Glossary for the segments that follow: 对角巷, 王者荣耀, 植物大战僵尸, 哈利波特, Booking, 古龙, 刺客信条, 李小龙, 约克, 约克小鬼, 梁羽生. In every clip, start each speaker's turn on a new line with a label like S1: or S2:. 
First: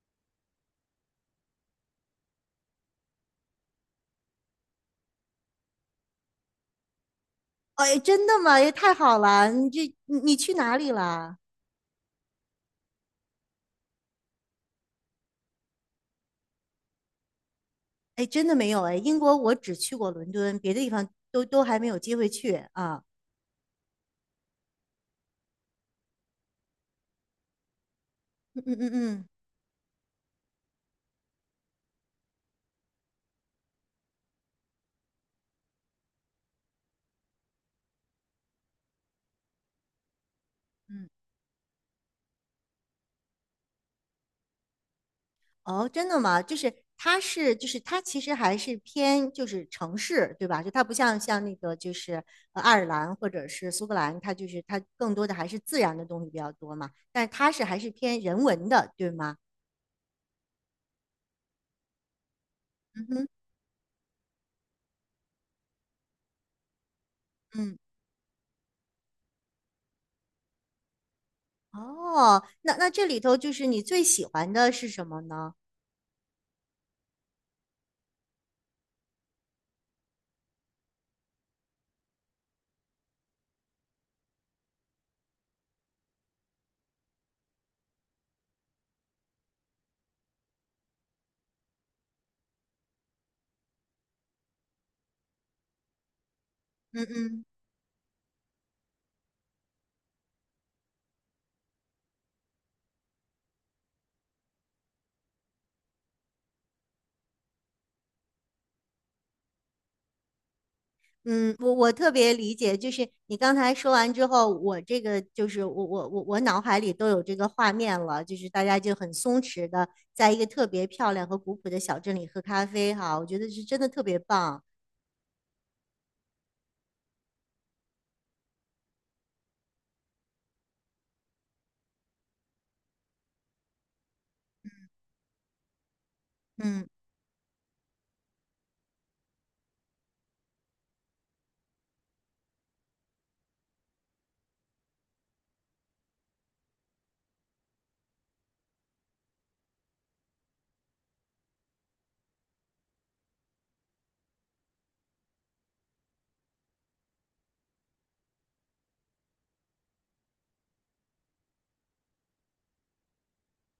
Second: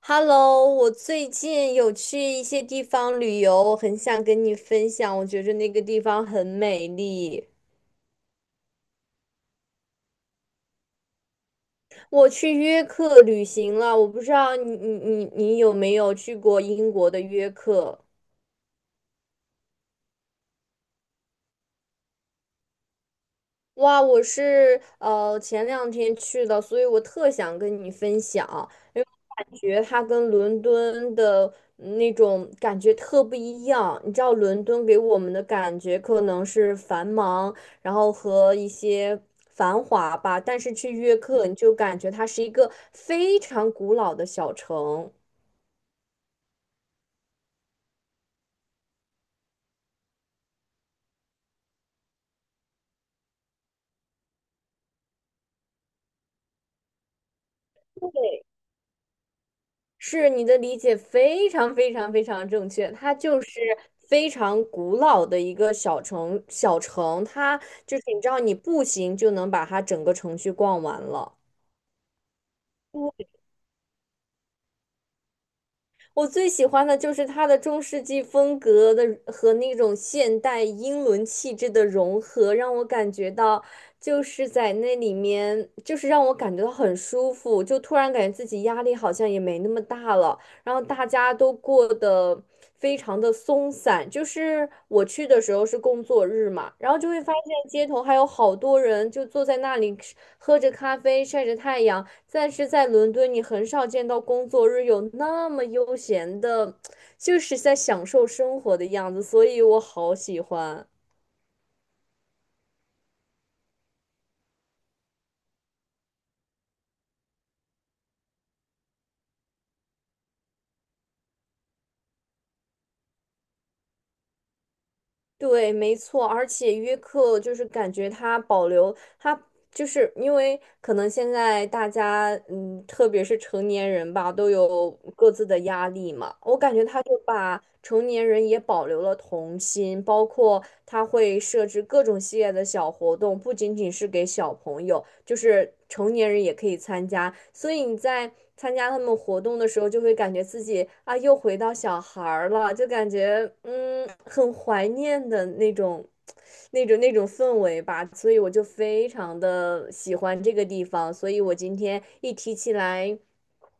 S1: Hello，我最近有去一些地方旅游，我很想跟你分享，我觉着那个地方很美丽。
S2: 哎，真的吗？也太好了！你这你你去哪里了？
S1: 我去约克旅行了，我不知道你有没有去过英国的约克？
S2: 哎，真的没有哎，英国我只去过伦敦，别的地方都还没有机会去啊。
S1: 哇，我是前两天去的，所以我特想跟你分享，
S2: 嗯嗯嗯
S1: 因为
S2: 嗯
S1: 我感觉它跟伦敦的那种感觉特不一样。你知道，伦敦给我们的感觉可能是繁忙，然后和一些繁华吧，但是去
S2: 嗯，
S1: 约克你就感觉它是一个非常古老的小城。
S2: 哦，真的吗？它其实还是偏就是城市对吧？就它不像爱尔兰或者是苏格兰，它就是它更多的还是自然的东西比较多嘛。但是它是还是偏人文的对吗？
S1: 是你的理解非常正确，
S2: 嗯
S1: 它
S2: 哼
S1: 就是非常古老的一个小城，它
S2: 嗯，
S1: 就是你知道，你步行就能把它整个城区逛完了。
S2: 哦，那这里头就是你最喜欢的是什么呢？
S1: 我最喜欢的就是它的中世纪风格的和那种现代英伦气质的融合，让我感觉到就是在那里面，就是让我感觉到很舒服，就突然感觉自己压力好像也没那么大了。然后大家都过得非常的松散。就是我去的时候是工作日嘛，然后
S2: 嗯
S1: 就会发
S2: 嗯
S1: 现街头还有好多人就坐在那里吃喝着咖啡，晒着太阳。但是在伦敦，你很少见到工作日有那么悠闲的，就是在享受生活的样子，所以我好喜欢。
S2: 嗯，我特别理解，就是你刚才说完之后，我这个就是我我我我脑海里都有这个画面了，就是大家就很松弛的，在一个特别漂亮和古朴的小镇里喝咖啡哈，我觉得是真的特别棒。
S1: 对，没错，而且约克就是感觉它保留它就是因为可能现在大家，嗯，特别是成年人吧，都有各自的压力嘛。我感觉
S2: 嗯。
S1: 他就把成年人也保留了童心，包括他会设置各种系列的小活动，不仅仅是给小朋友，就是成年人也可以参加。所以你在参加他们活动的时候，就会感觉自己啊，又回到小孩儿了，就感觉嗯，很怀念的那种那种氛围吧，所以我就非常的喜欢这个地方，所以我今天一提起来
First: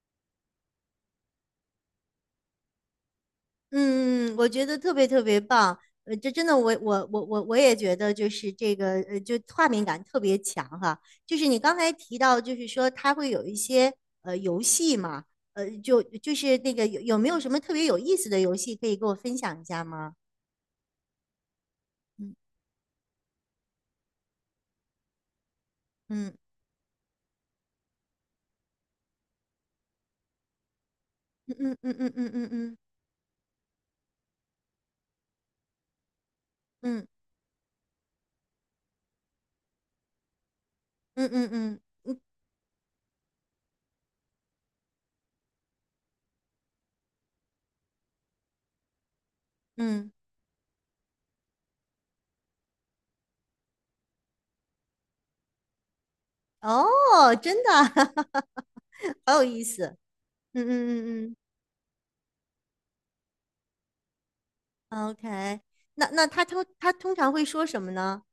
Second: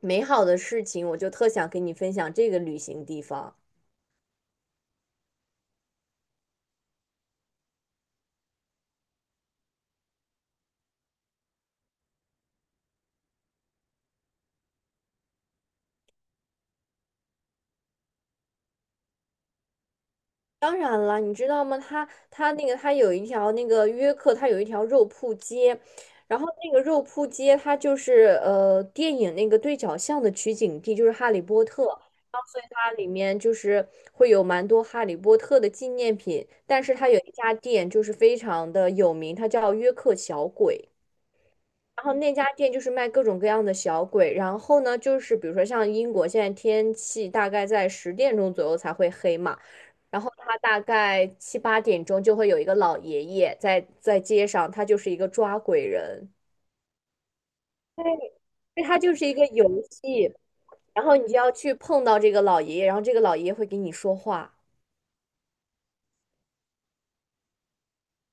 S1: 美好的事情，我就特想跟你分享这个旅行地方。
S2: 嗯，嗯嗯我觉得特别特别棒，这真的我也觉得就是这个，就画面感特别强哈。就是你刚才提到，就是说他会有一些游戏嘛，就是那个有没有什么特别有意思的游戏可以给我分享一下吗？
S1: 当然了，你知道吗？它
S2: 嗯
S1: 它那个它有一条那个约克，它有一条肉铺街，
S2: 嗯
S1: 然后那个肉铺街它就是电影那个对角巷的取景地，就是《哈利波
S2: 嗯
S1: 特》，
S2: 嗯嗯
S1: 然后
S2: 嗯
S1: 所以
S2: 嗯
S1: 它里面就是会有蛮多《哈利波特》的纪念品，但是
S2: 嗯
S1: 它有一家店就是非常的有名，它叫约克小鬼。
S2: 嗯嗯嗯嗯
S1: 然后那家店就是卖各种各样的小鬼，然后呢，就是比如说像英国现在天气大概在十点钟左右才会黑嘛，
S2: 嗯，
S1: 然后他大概七八点钟就会有一个老爷爷在街上，他就是一个抓鬼人，
S2: 哦，真的，
S1: 对，对，他就是一
S2: 好有
S1: 个
S2: 意
S1: 游
S2: 思。
S1: 戏，
S2: 嗯
S1: 然后你
S2: 嗯
S1: 就
S2: 嗯
S1: 要去碰到这个老爷爷，然后这个老爷爷会给你说话。
S2: 嗯，OK，那他通常会说什么呢？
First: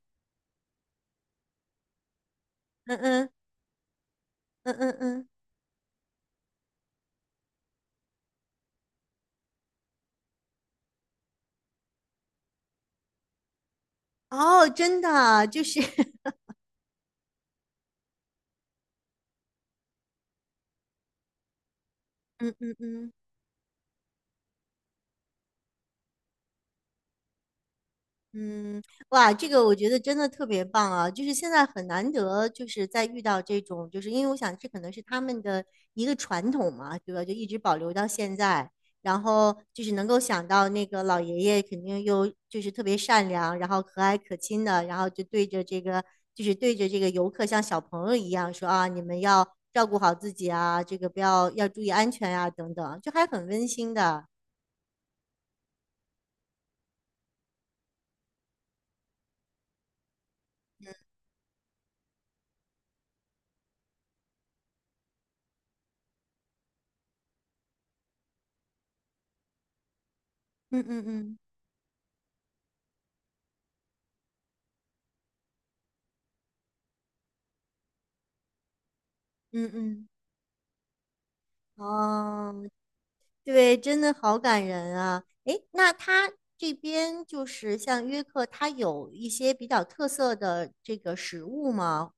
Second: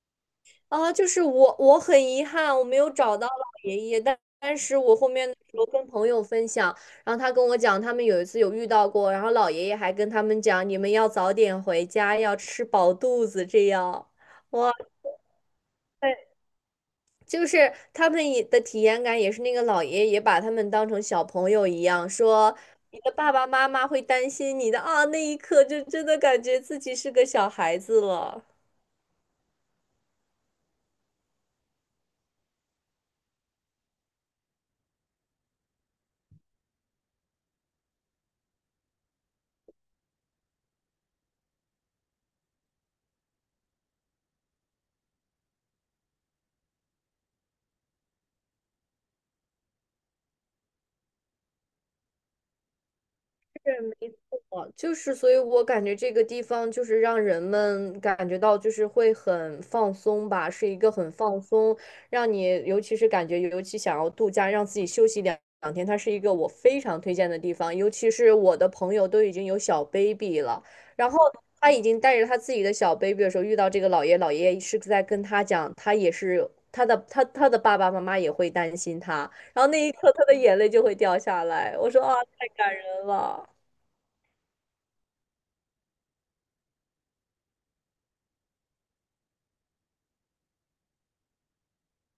S1: 啊，我很遗憾，我没有
S2: 嗯
S1: 找到
S2: 嗯
S1: 老爷爷，但但
S2: 嗯
S1: 是我
S2: 嗯
S1: 后
S2: 嗯。
S1: 面的时候跟朋友分享，然后他跟我讲，他们有一次有遇到过，然后老爷爷还跟他们讲，你们要早点回家，要吃饱肚子，这样，
S2: 哦，
S1: 哇，
S2: 真的啊就是，
S1: 塞，就是他们也的体验感也是那个老爷爷把他们当成小朋友一样，
S2: 嗯
S1: 说
S2: 嗯
S1: 你的
S2: 嗯
S1: 爸爸妈妈会担心你的啊，那一刻就真的感觉自己是个小孩子了。
S2: 嗯，哇，这个我觉得真的特别棒啊！就是现在很难得，就是在遇到这种，就是因为我想这可能是他们的一个传统嘛，对吧？就一直保留到现在，然后就是能够想到那个老爷爷肯定又就是特别善良，然后和蔼可亲的，然后就对着这个游客像小朋友一样说啊，你们要照顾好自己啊，这个不要要注意安全啊，等等，就还很温
S1: 是
S2: 馨
S1: 没
S2: 的。
S1: 错，就是，所以我感觉这个地方就是让人们感觉到就是会很放松吧，是一个很放松，让你尤其是感觉尤其想要度假，让自己休息两天，它是一个我非常推荐的地方，尤其是我的朋友都已经有小 baby 了，
S2: 嗯嗯
S1: 然后
S2: 嗯。
S1: 他已经带着他自己的小 baby 的时候，遇到老爷爷是在跟他讲，他他的爸爸妈妈也会担心他，然后
S2: 嗯
S1: 那一
S2: 嗯，
S1: 刻他的眼泪就会掉下来，我说啊，太
S2: 哦，
S1: 感人了。
S2: 对，真的好感人啊！诶，那他这边就是像约克，他有一些比较特色的这个食物吗？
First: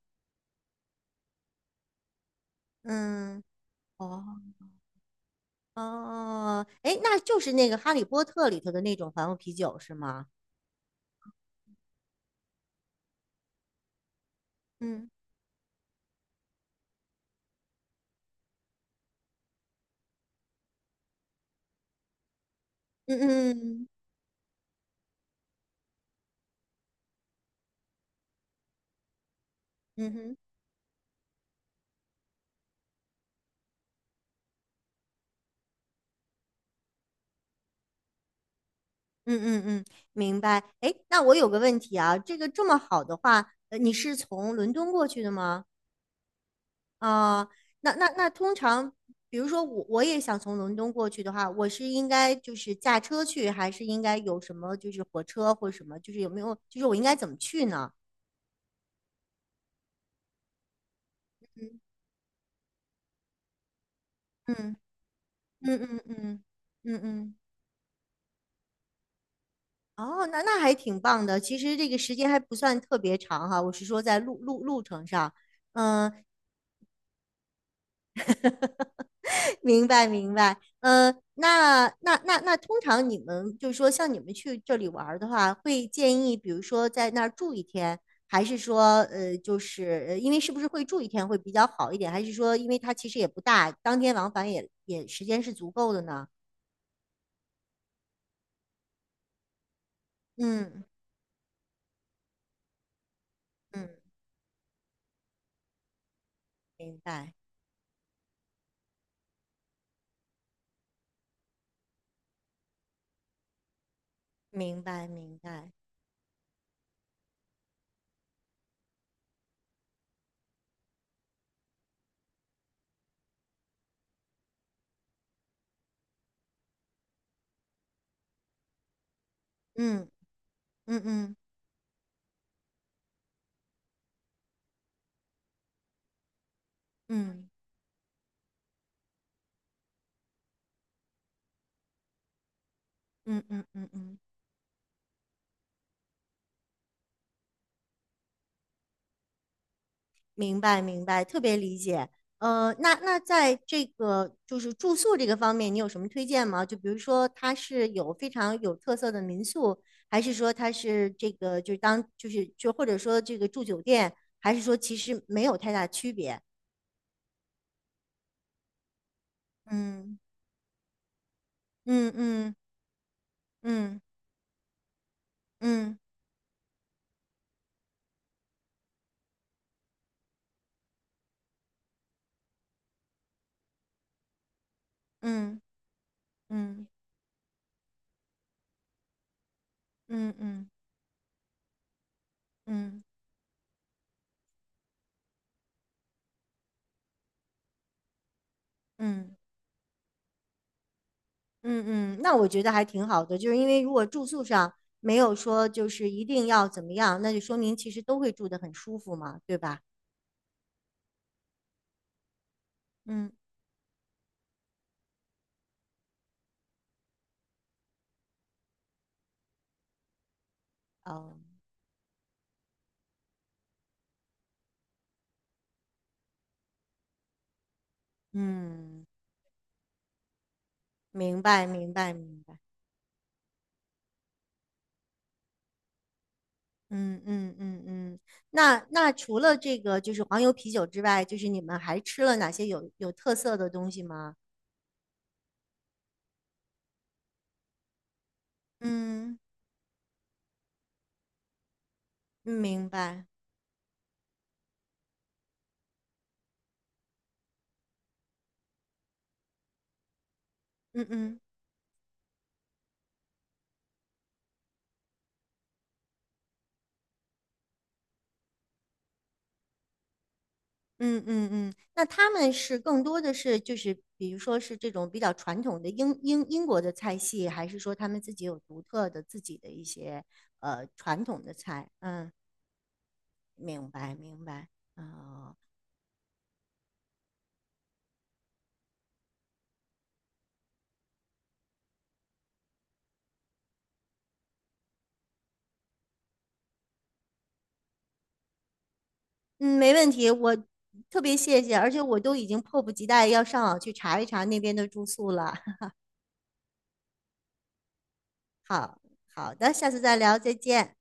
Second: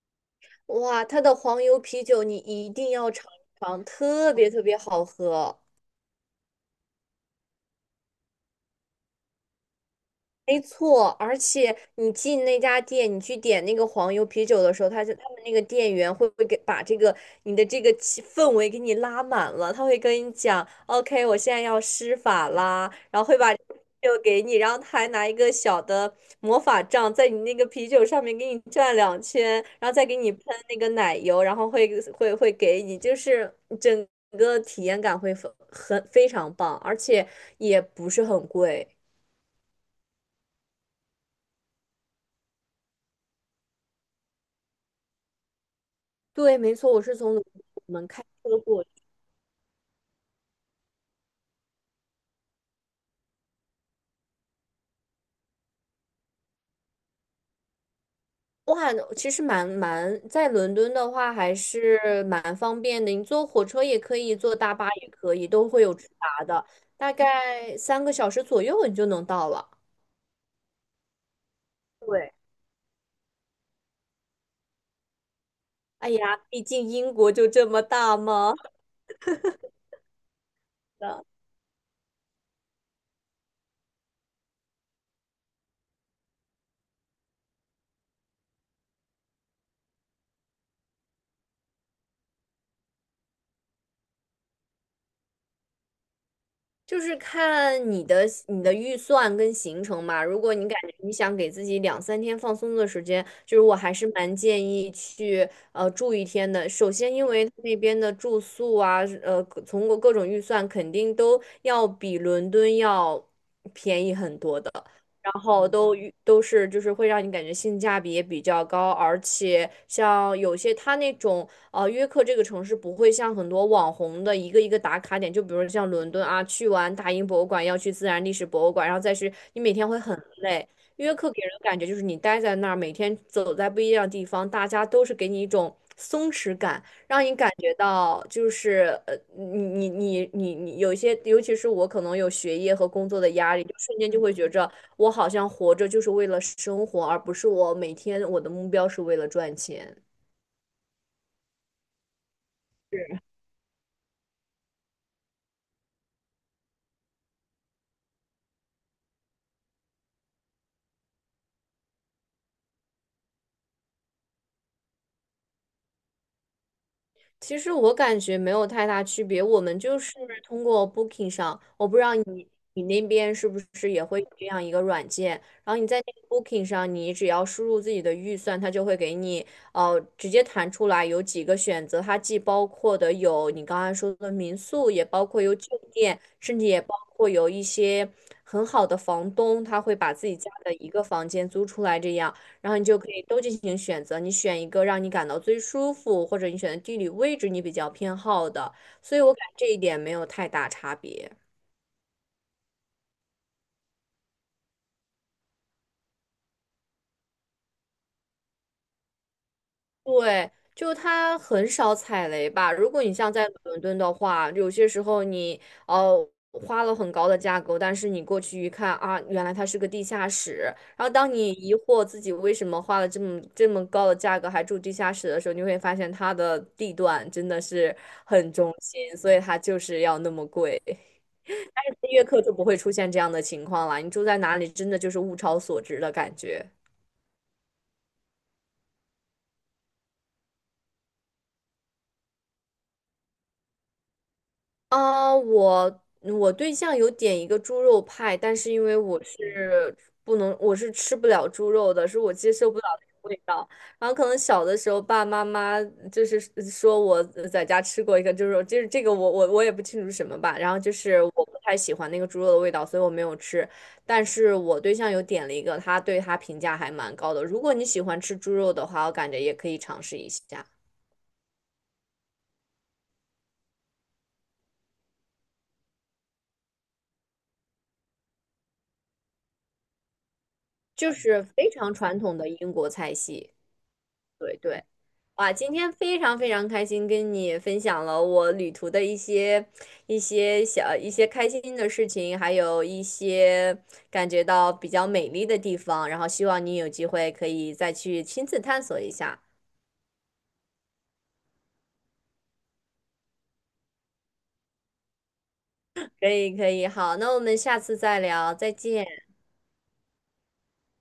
S1: 哇，它的黄油啤酒你一定要尝
S2: 嗯，
S1: 一尝，
S2: 哦
S1: 特别特别好喝。
S2: 哦，诶，那就是那个《哈利波特》里头的那种黄油啤酒是吗？
S1: 没错，而且你进那家店，你去点那个黄油啤酒的时候，他
S2: 嗯
S1: 就他们那个店员会给把这个你的这个气氛围给你拉满了，他会跟你讲，OK，我现在要施法啦，
S2: 嗯
S1: 然后会把这个啤
S2: 嗯
S1: 酒给你，然后他还拿一个小的魔法杖在你那个啤酒上面给你转两圈，然后再
S2: 嗯
S1: 给你
S2: 哼
S1: 喷那个奶油，然后会给你，就是整个体验感会很非常棒，而且也不是很贵。
S2: 嗯嗯嗯，明白。诶，那我有个问题啊，这个这么好的话，你是从伦敦过去的吗？
S1: 对，没错，我是从。
S2: 啊、那通
S1: 德国
S2: 常，比如说我也想从伦敦过去的话，我是应该就是驾车去，还是应该有什么就是火车或什么，就是有没有，就是我应该怎么去呢？
S1: 哇，其实蛮在伦敦的话还是蛮方便的，你坐火车也可以，坐大
S2: 嗯
S1: 巴也可以，都
S2: 嗯
S1: 会有
S2: 嗯
S1: 直达
S2: 嗯
S1: 的，
S2: 嗯
S1: 大
S2: 嗯，
S1: 概三个小时左右你就能到了。
S2: 哦，那那还挺棒的。其实这个时间
S1: 对，
S2: 还不算特别长哈，我是说在路程上，
S1: 哎
S2: 嗯、
S1: 呀，毕竟英国就这么大嘛。
S2: 明白明白，那那那那，通常你们就是说，像你们去这里玩儿的话，会建议，比如说在那儿住一天，还是说，因为是不是会住一天会比较好一点，还是说，因为它其实也不大，当天往返也时间是足够的呢？
S1: 就是看你的预算跟行程嘛。如果你感
S2: 嗯
S1: 觉你想给自己两三天放松的时间，就是我
S2: 嗯，
S1: 还是蛮建议去住一天的。首
S2: 明
S1: 先，因
S2: 白
S1: 为那边的住宿啊，呃，各从各各种预算肯定都要比伦敦要便宜很多的。
S2: 明白
S1: 然
S2: 明
S1: 后
S2: 白，
S1: 都是就是会让你感觉性价比也比较高，而且像有些它那种哦，约克这个城市不会像很多网红的一个打卡点，就比如像伦敦啊，去完大英博物馆要去自然历史博物馆，然后再是你每天会很累。
S2: 嗯
S1: 约克
S2: 嗯
S1: 给人的感觉就是你待在那儿，每天走在不一样的地方，大家都是给你一种松弛感，让你
S2: 嗯
S1: 感觉到就是你你有一些，尤其是我可能有学业和工作的
S2: 嗯
S1: 压
S2: 嗯嗯
S1: 力，
S2: 嗯
S1: 就
S2: 嗯嗯。嗯
S1: 瞬间
S2: 嗯
S1: 就会觉着我好像活着就是为了生活，而不是我每天我的目标是为了赚钱。
S2: 明白明白，特别理解。那那在这个就是住宿这个方面，你有什么推荐吗？就比如说它是有非常有特色的民宿，还是说它是这个就是当就是就或者说这个住酒店，还是说其实没有太大区别？
S1: 其实我感觉没有太大区别，我们就是
S2: 嗯
S1: 通过 Booking 上，我不知
S2: 嗯
S1: 道你
S2: 嗯
S1: 你那边是不是
S2: 嗯
S1: 也会有这样一个软件，然后你
S2: 嗯
S1: 在那个 Booking 上，你只要输入自己的预算，它就会给你直接弹出来有几个选择，它既包括的有你刚才说的民宿，也包括有
S2: 嗯
S1: 酒店，甚至也
S2: 嗯
S1: 包括有一些很好的房东，他会把自
S2: 嗯
S1: 己家
S2: 嗯
S1: 的一个房间租出来这样。
S2: 嗯
S1: 然后你就
S2: 嗯
S1: 可
S2: 嗯
S1: 以都进行选择，你选一个让你感到最舒服，或者你选的地理位置你比较偏好的，所以我
S2: 嗯。
S1: 感觉这一点没有太大差别。
S2: 嗯嗯，那我觉得还挺好的，就是因为如果住宿上没有说就是一定要怎么样，那就说明其实都会住得很舒服嘛，对吧？
S1: 对，就它很少踩雷吧。如果你
S2: 嗯，
S1: 像在伦敦的话，有些时候你哦花了很高的价格，但是你过去一看啊，原来它是个地下室。然后当
S2: 哦，
S1: 你疑惑自己为什么花了这么高的价格还住地下室的时候，你会发现它的地段真的是很中
S2: 嗯，
S1: 心，所以它就是要那么贵。
S2: 明白
S1: 但
S2: 明
S1: 是音
S2: 白
S1: 乐课
S2: 明
S1: 就
S2: 白，
S1: 不会出现这样的情况了。你住在哪里，真的就是物超所值的感觉。
S2: 嗯嗯嗯嗯，那那除了这个就是黄油啤酒之外，就是你们还吃了哪些有特色的东西吗？
S1: 啊，我对象有点一个猪肉派，但是因为
S2: 嗯，
S1: 我是吃不了猪肉的，是我接受不了
S2: 明
S1: 那
S2: 白，
S1: 个味道。然后可能小的时候，爸爸妈妈就是说我在家吃过一个猪肉，就是这个我也不清楚是什么吧。然后就
S2: 嗯
S1: 是我
S2: 嗯。
S1: 不太喜欢那个猪肉的味道，所以我没有吃。但是我对象有点了一个，他对他评价还蛮高的。如果你喜欢吃猪肉的话，我感觉也可以尝试一下，
S2: 嗯嗯嗯，那他们是更多的是就是比如说是这种比较传统的英国的菜系，还是说他们自己有独特的自己的一些
S1: 就
S2: 传
S1: 是
S2: 统的
S1: 非
S2: 菜？
S1: 常传
S2: 嗯，
S1: 统的英国菜系。
S2: 明白明
S1: 对
S2: 白。
S1: 对，哇，
S2: 哦，
S1: 今天非常非常开心跟你分享了我旅途的一些小一些开心的事情，还有一些感觉到比较美丽的地方，然后希望你有机会可以再去亲自探索一下。
S2: 嗯，没问题，我特别谢谢，而且我都已经迫不及待要上网去查一查那边的住宿了。
S1: 可以可以，好，那我们下次再聊，再
S2: 好
S1: 见。
S2: 好的，下次再聊，再见。